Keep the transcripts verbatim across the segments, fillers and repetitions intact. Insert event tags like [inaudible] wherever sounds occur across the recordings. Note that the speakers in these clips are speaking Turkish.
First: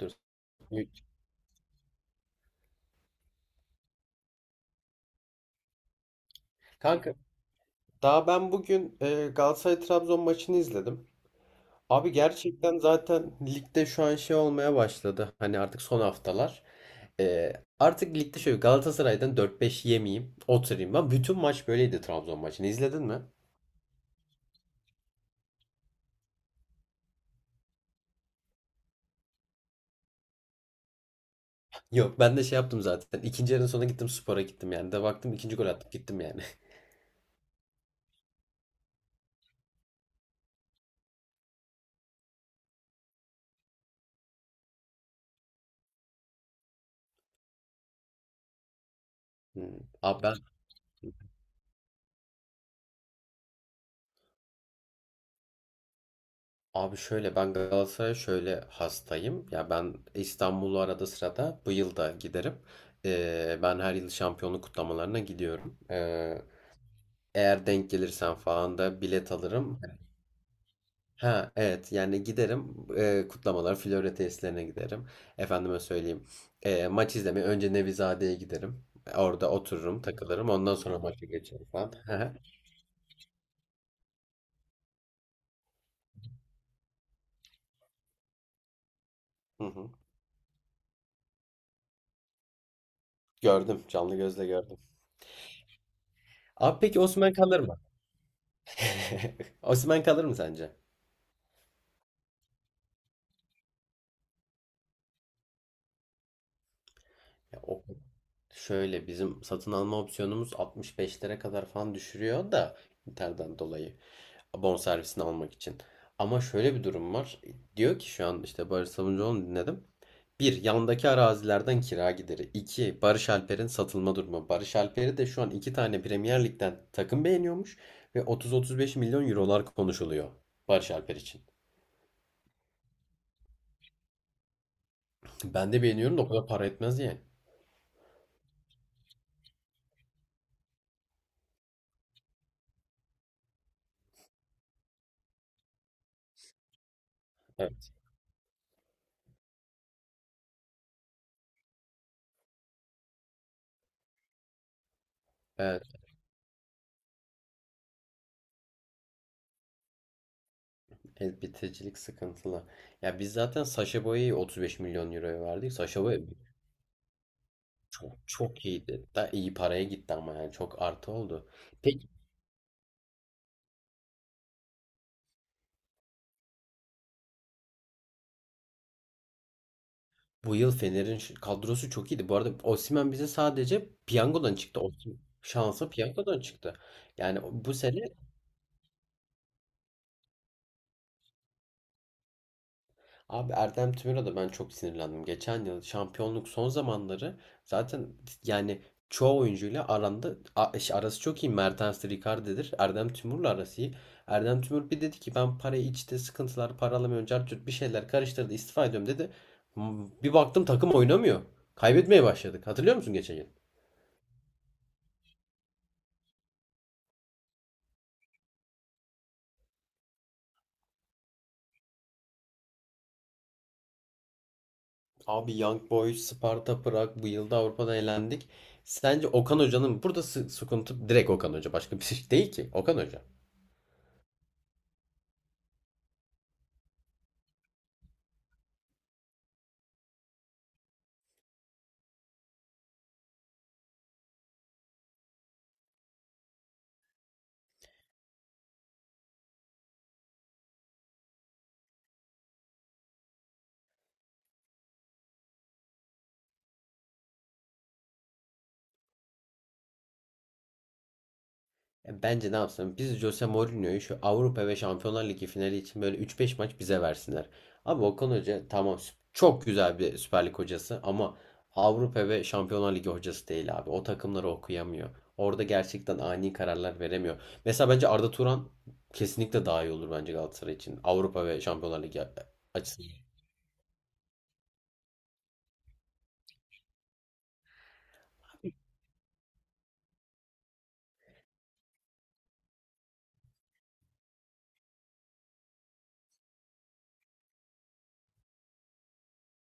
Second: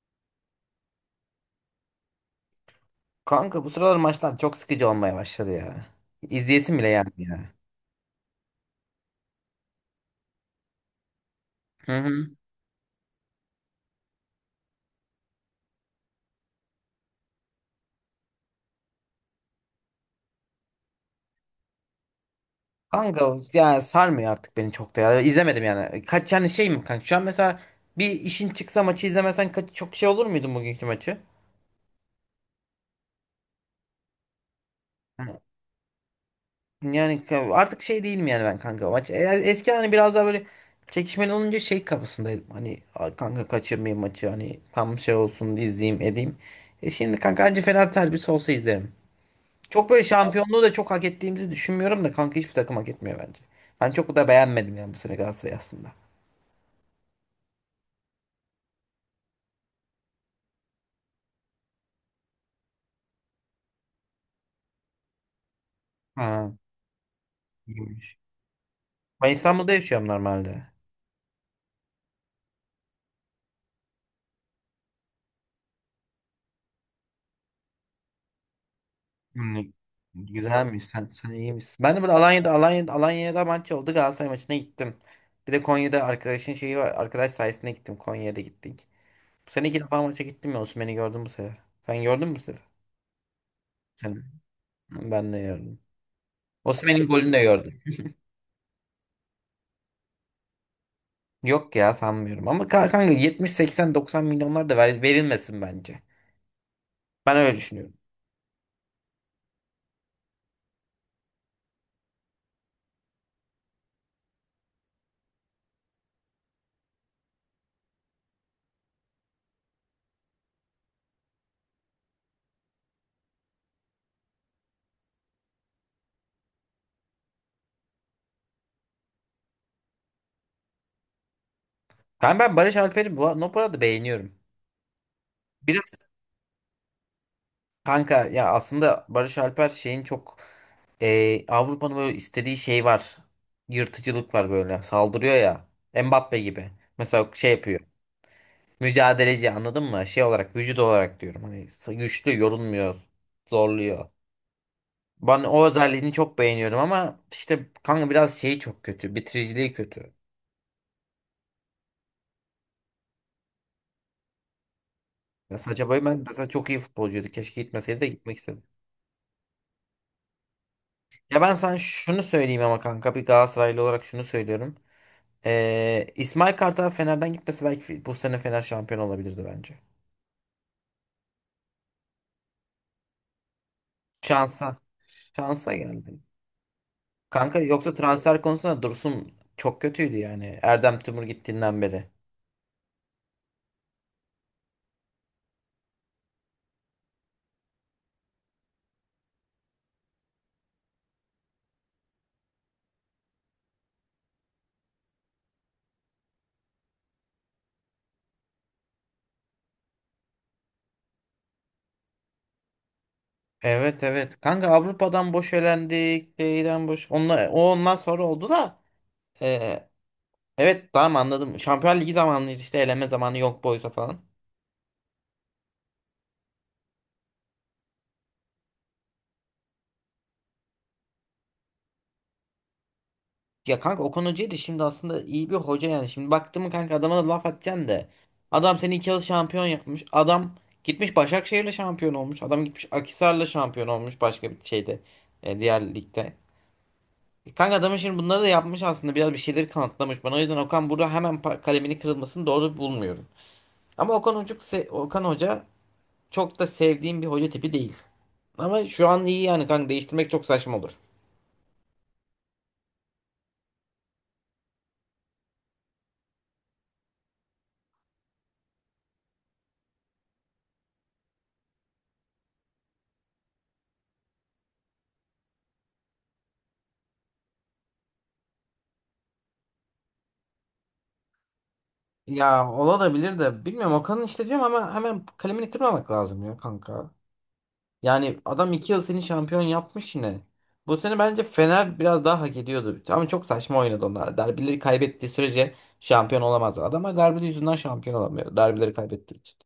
Dur. Kanka bu sıralar maçlar çok sıkıcı olmaya başladı ya. İzleyesim bile Kanka, gelmiyor ya. daha ben bugün e, Galatasaray Trabzon maçını izledim. Hı Abi, hı. gerçekten zaten ligde şu an şey olmaya başladı. Hani artık son haftalar. E, artık ligde şöyle Galatasaray'dan dört beş yemeyeyim, oturayım. Ben bütün maç böyleydi Trabzon maçını. İzledin mi? Kanka yani sarmıyor artık beni çok da ya. İzlemedim yani. Kaç yani şey mi kanka? Şu an mesela bir işin çıksa maçı izlemesen kaç çok şey olur muydun bugünkü maçı? Yok, ben de şey yaptım zaten. İkinci yarının sonuna gittim, spora gittim yani. De baktım Hı. ikinci gol attım, gittim yani. [laughs] Yani ka- artık şey değilim yani ben kanka maç. E, Eski hani biraz daha böyle çekişmeli olunca şey kafasındaydım. Hani "Aa, kanka kaçırmayayım maçı hani tam şey olsun izleyeyim edeyim." E şimdi kanka anca Fener derbisi olsa izlerim. Hmm. Çok böyle Abi ben şampiyonluğu da çok hak ettiğimizi düşünmüyorum da kanka hiçbir takım hak etmiyor bence. Ben çok da beğenmedim yani bu sene Galatasaray aslında. Abi, şöyle ben Galatasaray'a şöyle hastayım. Ya ben İstanbul'u arada sırada bu yıl da giderim. Ee, ben her yıl şampiyonluk kutlamalarına gidiyorum. Ee, Ha, eğer denk iyiymiş. gelirsen falan da Ben bilet İstanbul'da alırım. yaşıyorum normalde. Ha, evet, yani giderim. Ee, kutlamalar Florya tesislerine giderim. Efendime söyleyeyim, ee, maç izlemeye önce Nevizade'ye giderim. Orada Hmm, otururum, takılırım, ondan güzelmiş. sonra Sen, maça sen iyi geçerim misin? falan. Ben de böyle [laughs] Alanya'da Alanya'da, Alanya'da maç oldu, Galatasaray maçına gittim. Bir de Konya'da arkadaşın şeyi var. Arkadaş sayesinde gittim. Konya'ya da gittik. Bu Hı sene iki hı. defa maça gittim ya. Osimhen'i gördüm bu sefer. Sen gördün mü bu sefer? Gördüm, canlı Sen- gözle gördüm. Ben de gördüm. Abi, peki Osimhen'in Osimhen golünü de kalır mı? gördüm. [laughs] Osimhen kalır mı sence? Yok ya sanmıyorum. Ama ka- kanka yetmiş, seksen, doksan milyonlar da ver- verilmesin bence. Ben öyle Ya o düşünüyorum. şöyle, bizim satın alma opsiyonumuz altmış beş lira kadar falan düşürüyor da Inter'den dolayı abon servisini almak için. Ama şöyle bir durum var. Diyor ki şu an işte Barış Sabuncuoğlu'nu dinledim. Bir, yandaki arazilerden kira gideri. İki, Barış Alper'in satılma durumu. Barış Alper'i de şu an iki tane Premier Lig'den takım beğeniyormuş ve otuz otuz beş milyon eurolar konuşuluyor Barış Alper için. Ben, ben Barış Alper'i bu, bu arada beğeniyorum. Ben de Biraz beğeniyorum da o kadar para etmez yani. kanka ya aslında Barış Alper şeyin çok e, Avrupa'nın böyle istediği şey var. Yırtıcılık var böyle. Saldırıyor ya. Mbappe gibi. Mesela şey yapıyor. Mücadeleci, anladın mı? Şey olarak, vücut olarak diyorum. Hani güçlü, yorulmuyor. Zorluyor. Ben o Evet. özelliğini çok beğeniyorum ama işte kanka biraz şeyi çok kötü. Bitiriciliği kötü. Evet, bitiricilik sıkıntılı. Ya biz zaten Sacha Boey'i otuz beş milyon euroya Ya verdik. Sacha Boey Sacha ben Boey mesela çok iyi futbolcuydu. Keşke gitmeseydi de çok gitmek istedim. çok iyiydi. Da iyi paraya gitti ama yani çok artı Ya oldu. ben sana Peki, şunu söyleyeyim ama kanka, bir Galatasaraylı olarak şunu söylüyorum. Ee, İsmail Kartal Fener'den gitmesi belki bu sene Fener şampiyon olabilirdi bence. bu yıl Fener'in şu- kadrosu çok iyiydi. Bu arada Osimhen bize sadece piyangodan Şansa. çıktı. Osim Şansa şansa geldi. piyangodan çıktı. Yani, Kanka bu yoksa sene transfer konusunda Dursun çok kötüydü yani. Erdem Tümur gittiğinden beri. Abi Erdem Tümer'e de ben çok sinirlendim. Geçen yıl şampiyonluk son zamanları zaten yani çoğu oyuncuyla aranda a- şey, arası çok iyi. Mertens Ricarde'dir. Erdem Tümur'la arası iyi. Erdem Tümur bir dedi ki ben parayı içte sıkıntılar, para alamıyorum, cart curt bir şeyler karıştırdı, istifa ediyorum dedi. M- Bir baktım takım oynamıyor. Kaybetmeye başladık. Hatırlıyor musun geçen yıl? Evet, evet. Kanka Avrupa'dan boş elendik. Şeyden boş. Onunla, o ondan sonra oldu da. ee, evet, tamam, anladım. Şampiyonlar Ligi zamanıydı işte, eleme zamanı, yok boysa falan. Abi Young Boys, Sparta Prag bu yılda Avrupa'da elendik. Sence Okan Hoca'nın burada sı- sıkıntı direkt Okan Hoca, başka bir şey değil ki. Okan Hoca. Ya kanka Okan Hoca'yı da şimdi aslında iyi bir hoca yani. Şimdi baktım kanka, adama da laf atacaksın da. Adam seni iki yıl şampiyon yapmış. Adam gitmiş Başakşehir'le şampiyon olmuş. Adam gitmiş Akhisar'la şampiyon olmuş başka bir şeyde. E, diğer ligde. E, Kanka adamın şimdi bunları da yapmış aslında. Biraz bir şeyleri kanıtlamış bana. O yüzden Okan burada hemen pa- kalemini kırılmasını doğru bulmuyorum. Ama Okan Hoca, Okan Hoca çok da sevdiğim bir hoca tipi değil. Ama şu an iyi yani kanka, değiştirmek çok saçma olur. Ya bence ne yapsın? Biz Jose Mourinho'yu şu Avrupa ve Şampiyonlar Ligi finali için böyle üç beş maç bize versinler. Abi Okan Hoca tamam, sü- çok güzel bir Süper Lig hocası ama Avrupa ve Şampiyonlar Ligi hocası değil abi. O takımları okuyamıyor. Orada gerçekten ani kararlar veremiyor. Mesela bence Arda Turan kesinlikle daha iyi olur bence Galatasaray için. Avrupa ve Şampiyonlar Ligi Ya açısından. olabilir de, bilmiyorum, Okan'ın işte diyorum ama hemen kalemini kırmamak lazım ya kanka. Yani adam iki yıl seni şampiyon yapmış yine. Bu sene bence Fener biraz daha hak ediyordu. Ama çok saçma oynadı onlar. Derbileri kaybettiği sürece şampiyon olamaz. Adamlar derbi yüzünden şampiyon olamıyor. Derbileri kaybettiği için.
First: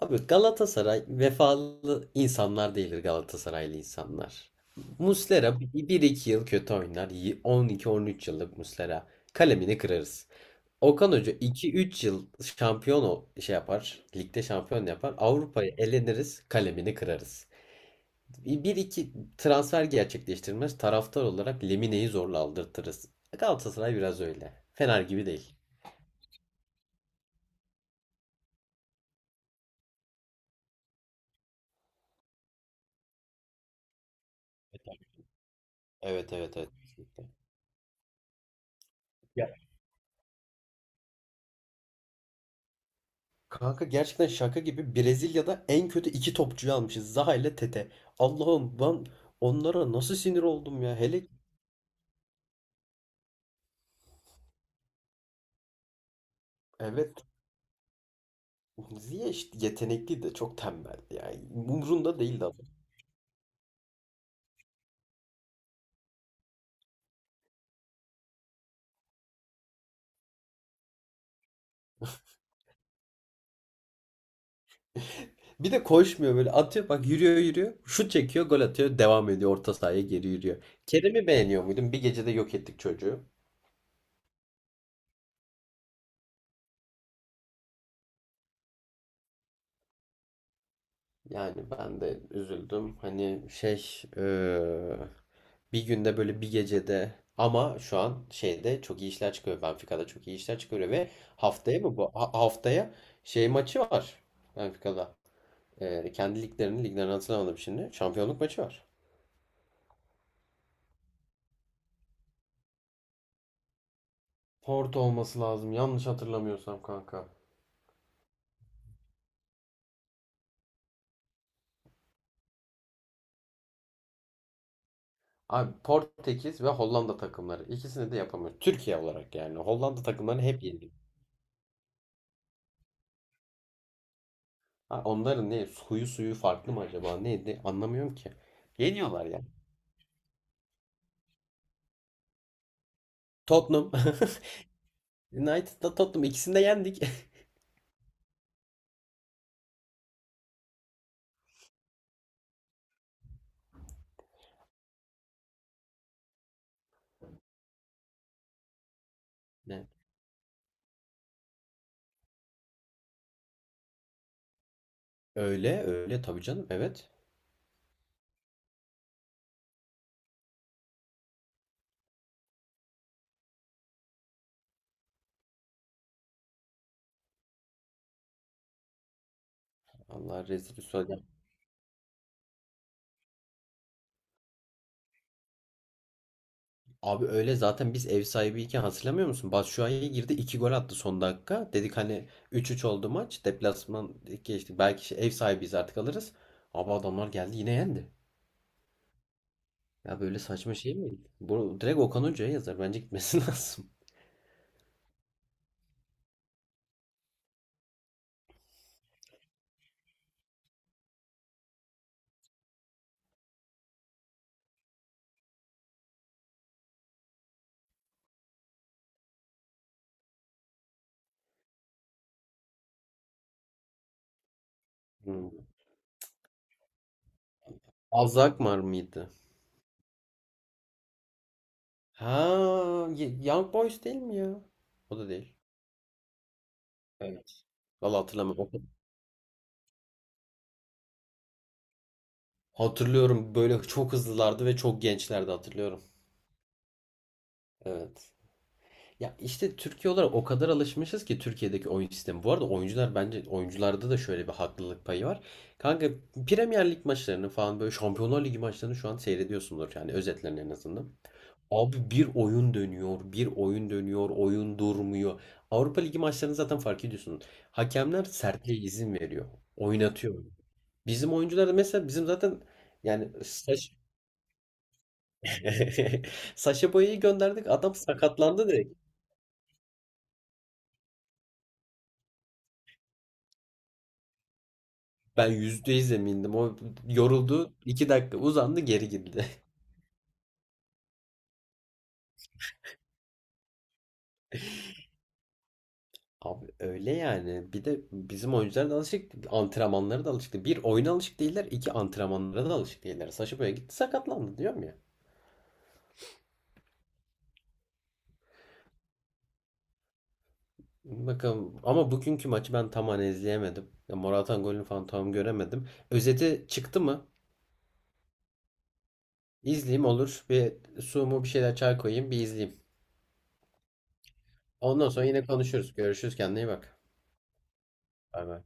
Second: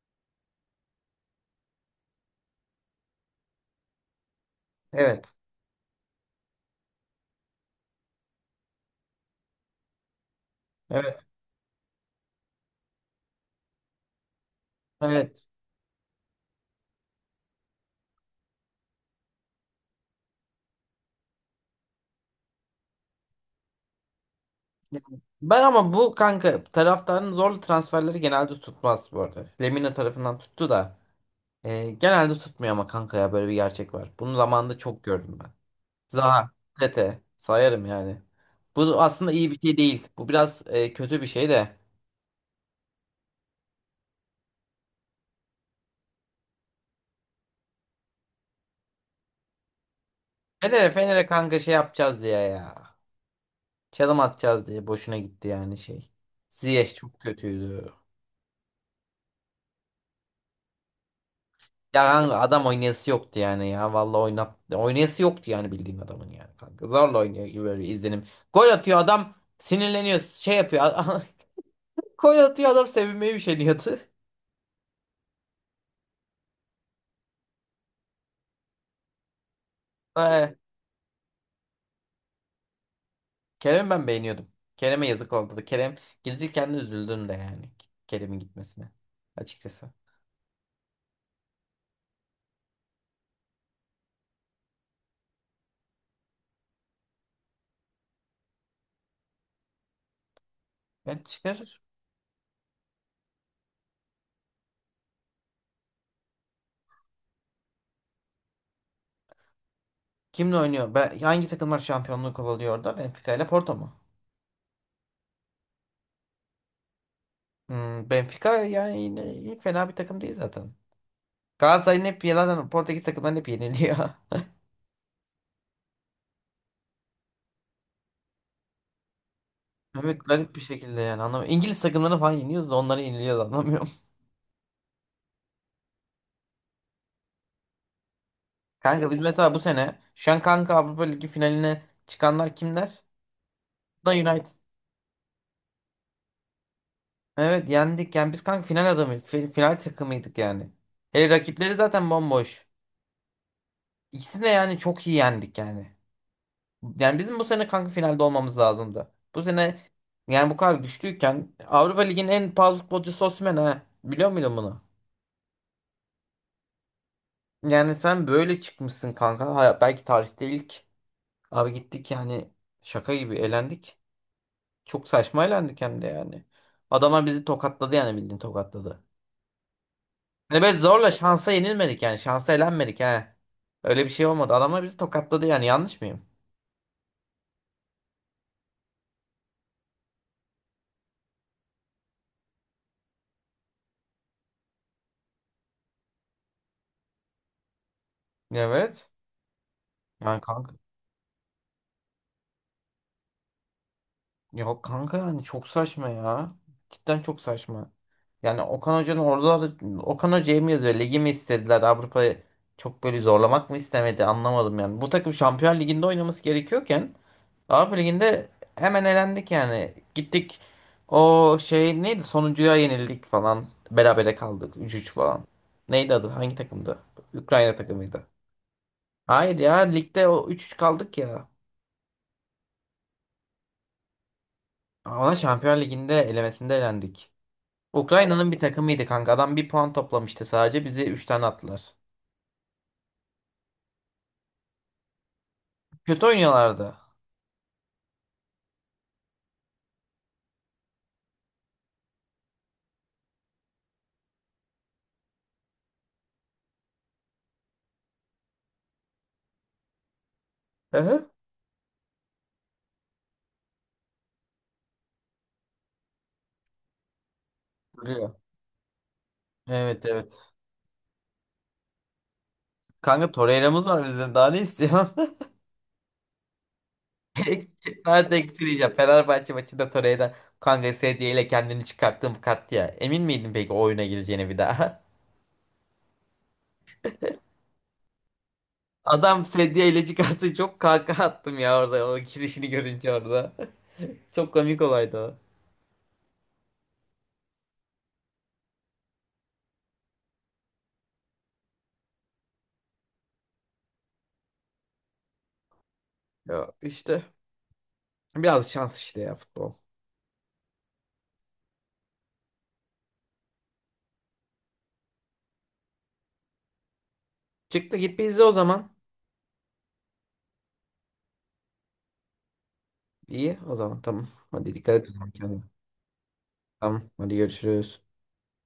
Abi Galatasaray vefalı insanlar değildir, Galatasaraylı insanlar. Evet. Muslera bir iki yıl kötü oynar. Y- on iki on üç yıllık Muslera. Kalemini kırarız. Okan Evet. Hoca iki üç yıl şampiyon o şey yapar. Ligde şampiyon yapar. Evet. Avrupa'ya eleniriz. Kalemini kırarız. Bir iki transfer gerçekleştirmez. Taraftar olarak Lemine'yi zorla aldırtırız. Galatasaray biraz öyle. Fener gibi değil. Ben ama bu kanka taraftarın zorlu transferleri genelde tutmaz bu arada. Lemina tarafından tuttu da. E, genelde tutmuyor ama kanka ya, böyle bir gerçek var. Bunu zamanında çok gördüm. Evet, Zaha, evet, evet. Tete Kesinlikle. sayarım yani. Bu aslında iyi bir şey değil. Bu biraz e, kötü bir şey de. Kanka, gerçekten şaka gibi, Brezilya'da en kötü iki topçuyu almışız. Zaha ile Tete. Allah'ım, ben onlara nasıl sinir oldum Fener'e ya. Fener'e Hele kanka şey yapacağız diye ya. Çalım atacağız diye boşuna gitti yani şey. Ziyech evet, çok kötüydü. Ziyech yetenekli de çok tembeldi yani. Ya Umrunda kanka değildi adam adam. oynayası yoktu yani ya. Vallahi oynat oynayası yoktu yani, bildiğin adamın yani kanka. Zorla oynuyor gibi böyle izlenim. Gol atıyor adam sinirleniyor şey yapıyor. [laughs] Gol atıyor adam sevinmeye bir şey. [laughs] Bir de koşmuyor, böyle atıyor bak, yürüyor yürüyor. Şut çekiyor, gol atıyor, devam ediyor, orta sahaya geri yürüyor. Kerem'i beğeniyor muydun? Bir gecede yok ettik çocuğu. Kerem'i ben beğeniyordum. Kerem'e yazık oldu da. Kerem gidilirken de üzüldüm de yani. Kerem'in gitmesine. Açıkçası. Yani ben de üzüldüm. Hani, şey, eee, bir günde, böyle bir gecede, ama şu an şeyde çok iyi işler çıkıyor. Benfica'da çok iyi işler çıkıyor ve Ben haftaya çıkarır. mı bu? Ha- haftaya şey maçı var Benfica'da. Eee kendi liglerinin liglerini hatırlamadım şimdi. Şampiyonluk maçı var. Kimle oynuyor? Ben, hangi takımlar şampiyonluğu kovalıyor orada? Benfica ile Porto mu? Porto olması lazım. Yanlış hatırlamıyorsam kanka. Hmm, Benfica yani yine iyi, fena bir takım değil zaten. Galatasaray'ın hep yalan, Portekiz takımlarını hep yeniliyor. [laughs] Abi Portekiz ve Hollanda takımları. İkisini de yapamıyor. Türkiye olarak yani. Hollanda Evet, takımlarını garip bir hep yendik. şekilde yani anlamıyorum. İngiliz takımlarını falan yeniyoruz da onları yeniliyoruz, anlamıyorum. Ha, onların ne? Suyu suyu farklı mı acaba? Neydi? Anlamıyorum ki. [laughs] Kanka biz Yeniyorlar ya. mesela bu sene şu an kanka Avrupa Ligi finaline çıkanlar kimler? Tottenham. Da United. [laughs] United'da Tottenham. İkisini de yendik. [laughs] Evet, yendik. Yani biz kanka final adamı, fi- final takımıydık yani. Hele rakipleri zaten bomboş. İkisini de yani çok iyi yendik yani. Yani bizim bu sene kanka finalde olmamız lazımdı. Bu sene Ne? yani bu kadar güçlüyken Avrupa Ligi'nin en pahalı futbolcusu Osimhen ha. Biliyor muydun bunu? Öyle öyle tabii canım. Evet. Yani sen böyle çıkmışsın kanka. Ha, belki tarihte ilk. Abi gittik yani şaka gibi elendik. Çok saçma elendik hem de yani. Adamlar bizi tokatladı yani, bildiğin tokatladı. Allah Hani rezil böyle zorla rüsva. şansa yenilmedik yani. Şansa elenmedik ha. Öyle bir şey olmadı. Adamlar bizi tokatladı yani. Yanlış mıyım? Abi öyle zaten, biz ev sahibiyken hatırlamıyor musun? Batshuayi girdi, iki gol attı son dakika. Dedik hani üç üç oldu maç. Deplasman geçtik. Belki şey- ev sahibiyiz, artık alırız. Abi adamlar geldi yine yendi. Evet. Ya böyle Yani kanka. saçma şey mi? Bu direkt Okan Hoca'ya yazar. Bence gitmesi [laughs] lazım. Yok kanka, yani çok saçma ya. Cidden çok saçma. Yani Okan Hoca'nın orada Okan Hoca'ya mı yazıyor? Ligi mi istediler? Avrupa'yı çok böyle zorlamak mı istemedi? Anlamadım yani. Bu takım Şampiyon Ligi'nde oynaması gerekiyorken Avrupa Ligi'nde hemen elendik yani. Gittik, o şey neydi, sonuncuya yenildik falan. Berabere kaldık, üç üç falan. Hmm. Neydi adı? Hangi takımdı? Ukrayna takımıydı. Azakmar mıydı? Hayır ya, ligde o üç üç kaldık ya. Ha, Ye- Young Boys değil mi ya? O da Ona değil. Şampiyonlar Ligi'nde elemesinde elendik. Evet. Vallahi Ukrayna'nın bir hatırlamıyorum. takımıydı kanka. Adam bir puan toplamıştı sadece. Bizi üç tane attılar. Hatırlıyorum, böyle çok hızlılardı ve çok gençlerdi, hatırlıyorum. Kötü oynuyorlardı. Evet. Ya işte Türkiye olarak o kadar alışmışız ki Türkiye'deki oyun sistemi. Bu arada oyuncular bence, oyuncularda da şöyle bir haklılık payı var. Kanka, Premier Lig maçlarını falan, böyle Şampiyonlar Ligi maçlarını şu an seyrediyorsundur yani, özetlerini en Hı azından. hı. Abi bir oyun dönüyor, bir oyun dönüyor, oyun durmuyor. Avrupa Ligi maçlarını zaten fark ediyorsunuz. Hakemler Duruyor. sertliğe izin veriyor, Evet, oynatıyor. evet. Bizim oyuncular da mesela, bizim zaten yani Kanka Torreira'mız saç... var bizim. Daha ne istiyor? [laughs] [laughs] Saşa Boya'yı gönderdik, Ek- adam Sana tek bir şey sakatlandı. diyeceğim. Fenerbahçe maçında Torreira kanka sedye ile kendini çıkarttığım kart ya. Emin miydin peki o oyuna gireceğine bir daha? [laughs] Ben yüzde yüz emindim. O yoruldu. iki dakika uzandı, geri Adam gitti. [laughs] sedye ile çıkarttı, çok kaka attım ya orada, o girişini görünce orada. [laughs] Çok komik olaydı o. Abi öyle yani. Bir de bizim oyuncular da alışık değil. Antrenmanlara da alışık değil. Bir oyuna alışık değiller. İki antrenmanlara da alışık değiller. Saşa böyle gitti sakatlandı diyorum ya. Ya işte biraz şans işte ya, futbol. Bakalım. Ama bugünkü maçı ben tam hani izleyemedim. Ya Morata'nın golünü falan tam göremedim. Özeti çıktı mı? Çıktı, git bir izle o zaman. İzleyeyim, olur. Bir su mu, bir şeyler, çay koyayım, bir izleyeyim. İyi, o zaman tamam. Hadi, dikkat et Ondan o sonra zaman yine kendine. konuşuruz. Görüşürüz. Kendine iyi bak. Tamam, hadi görüşürüz. Bay bay.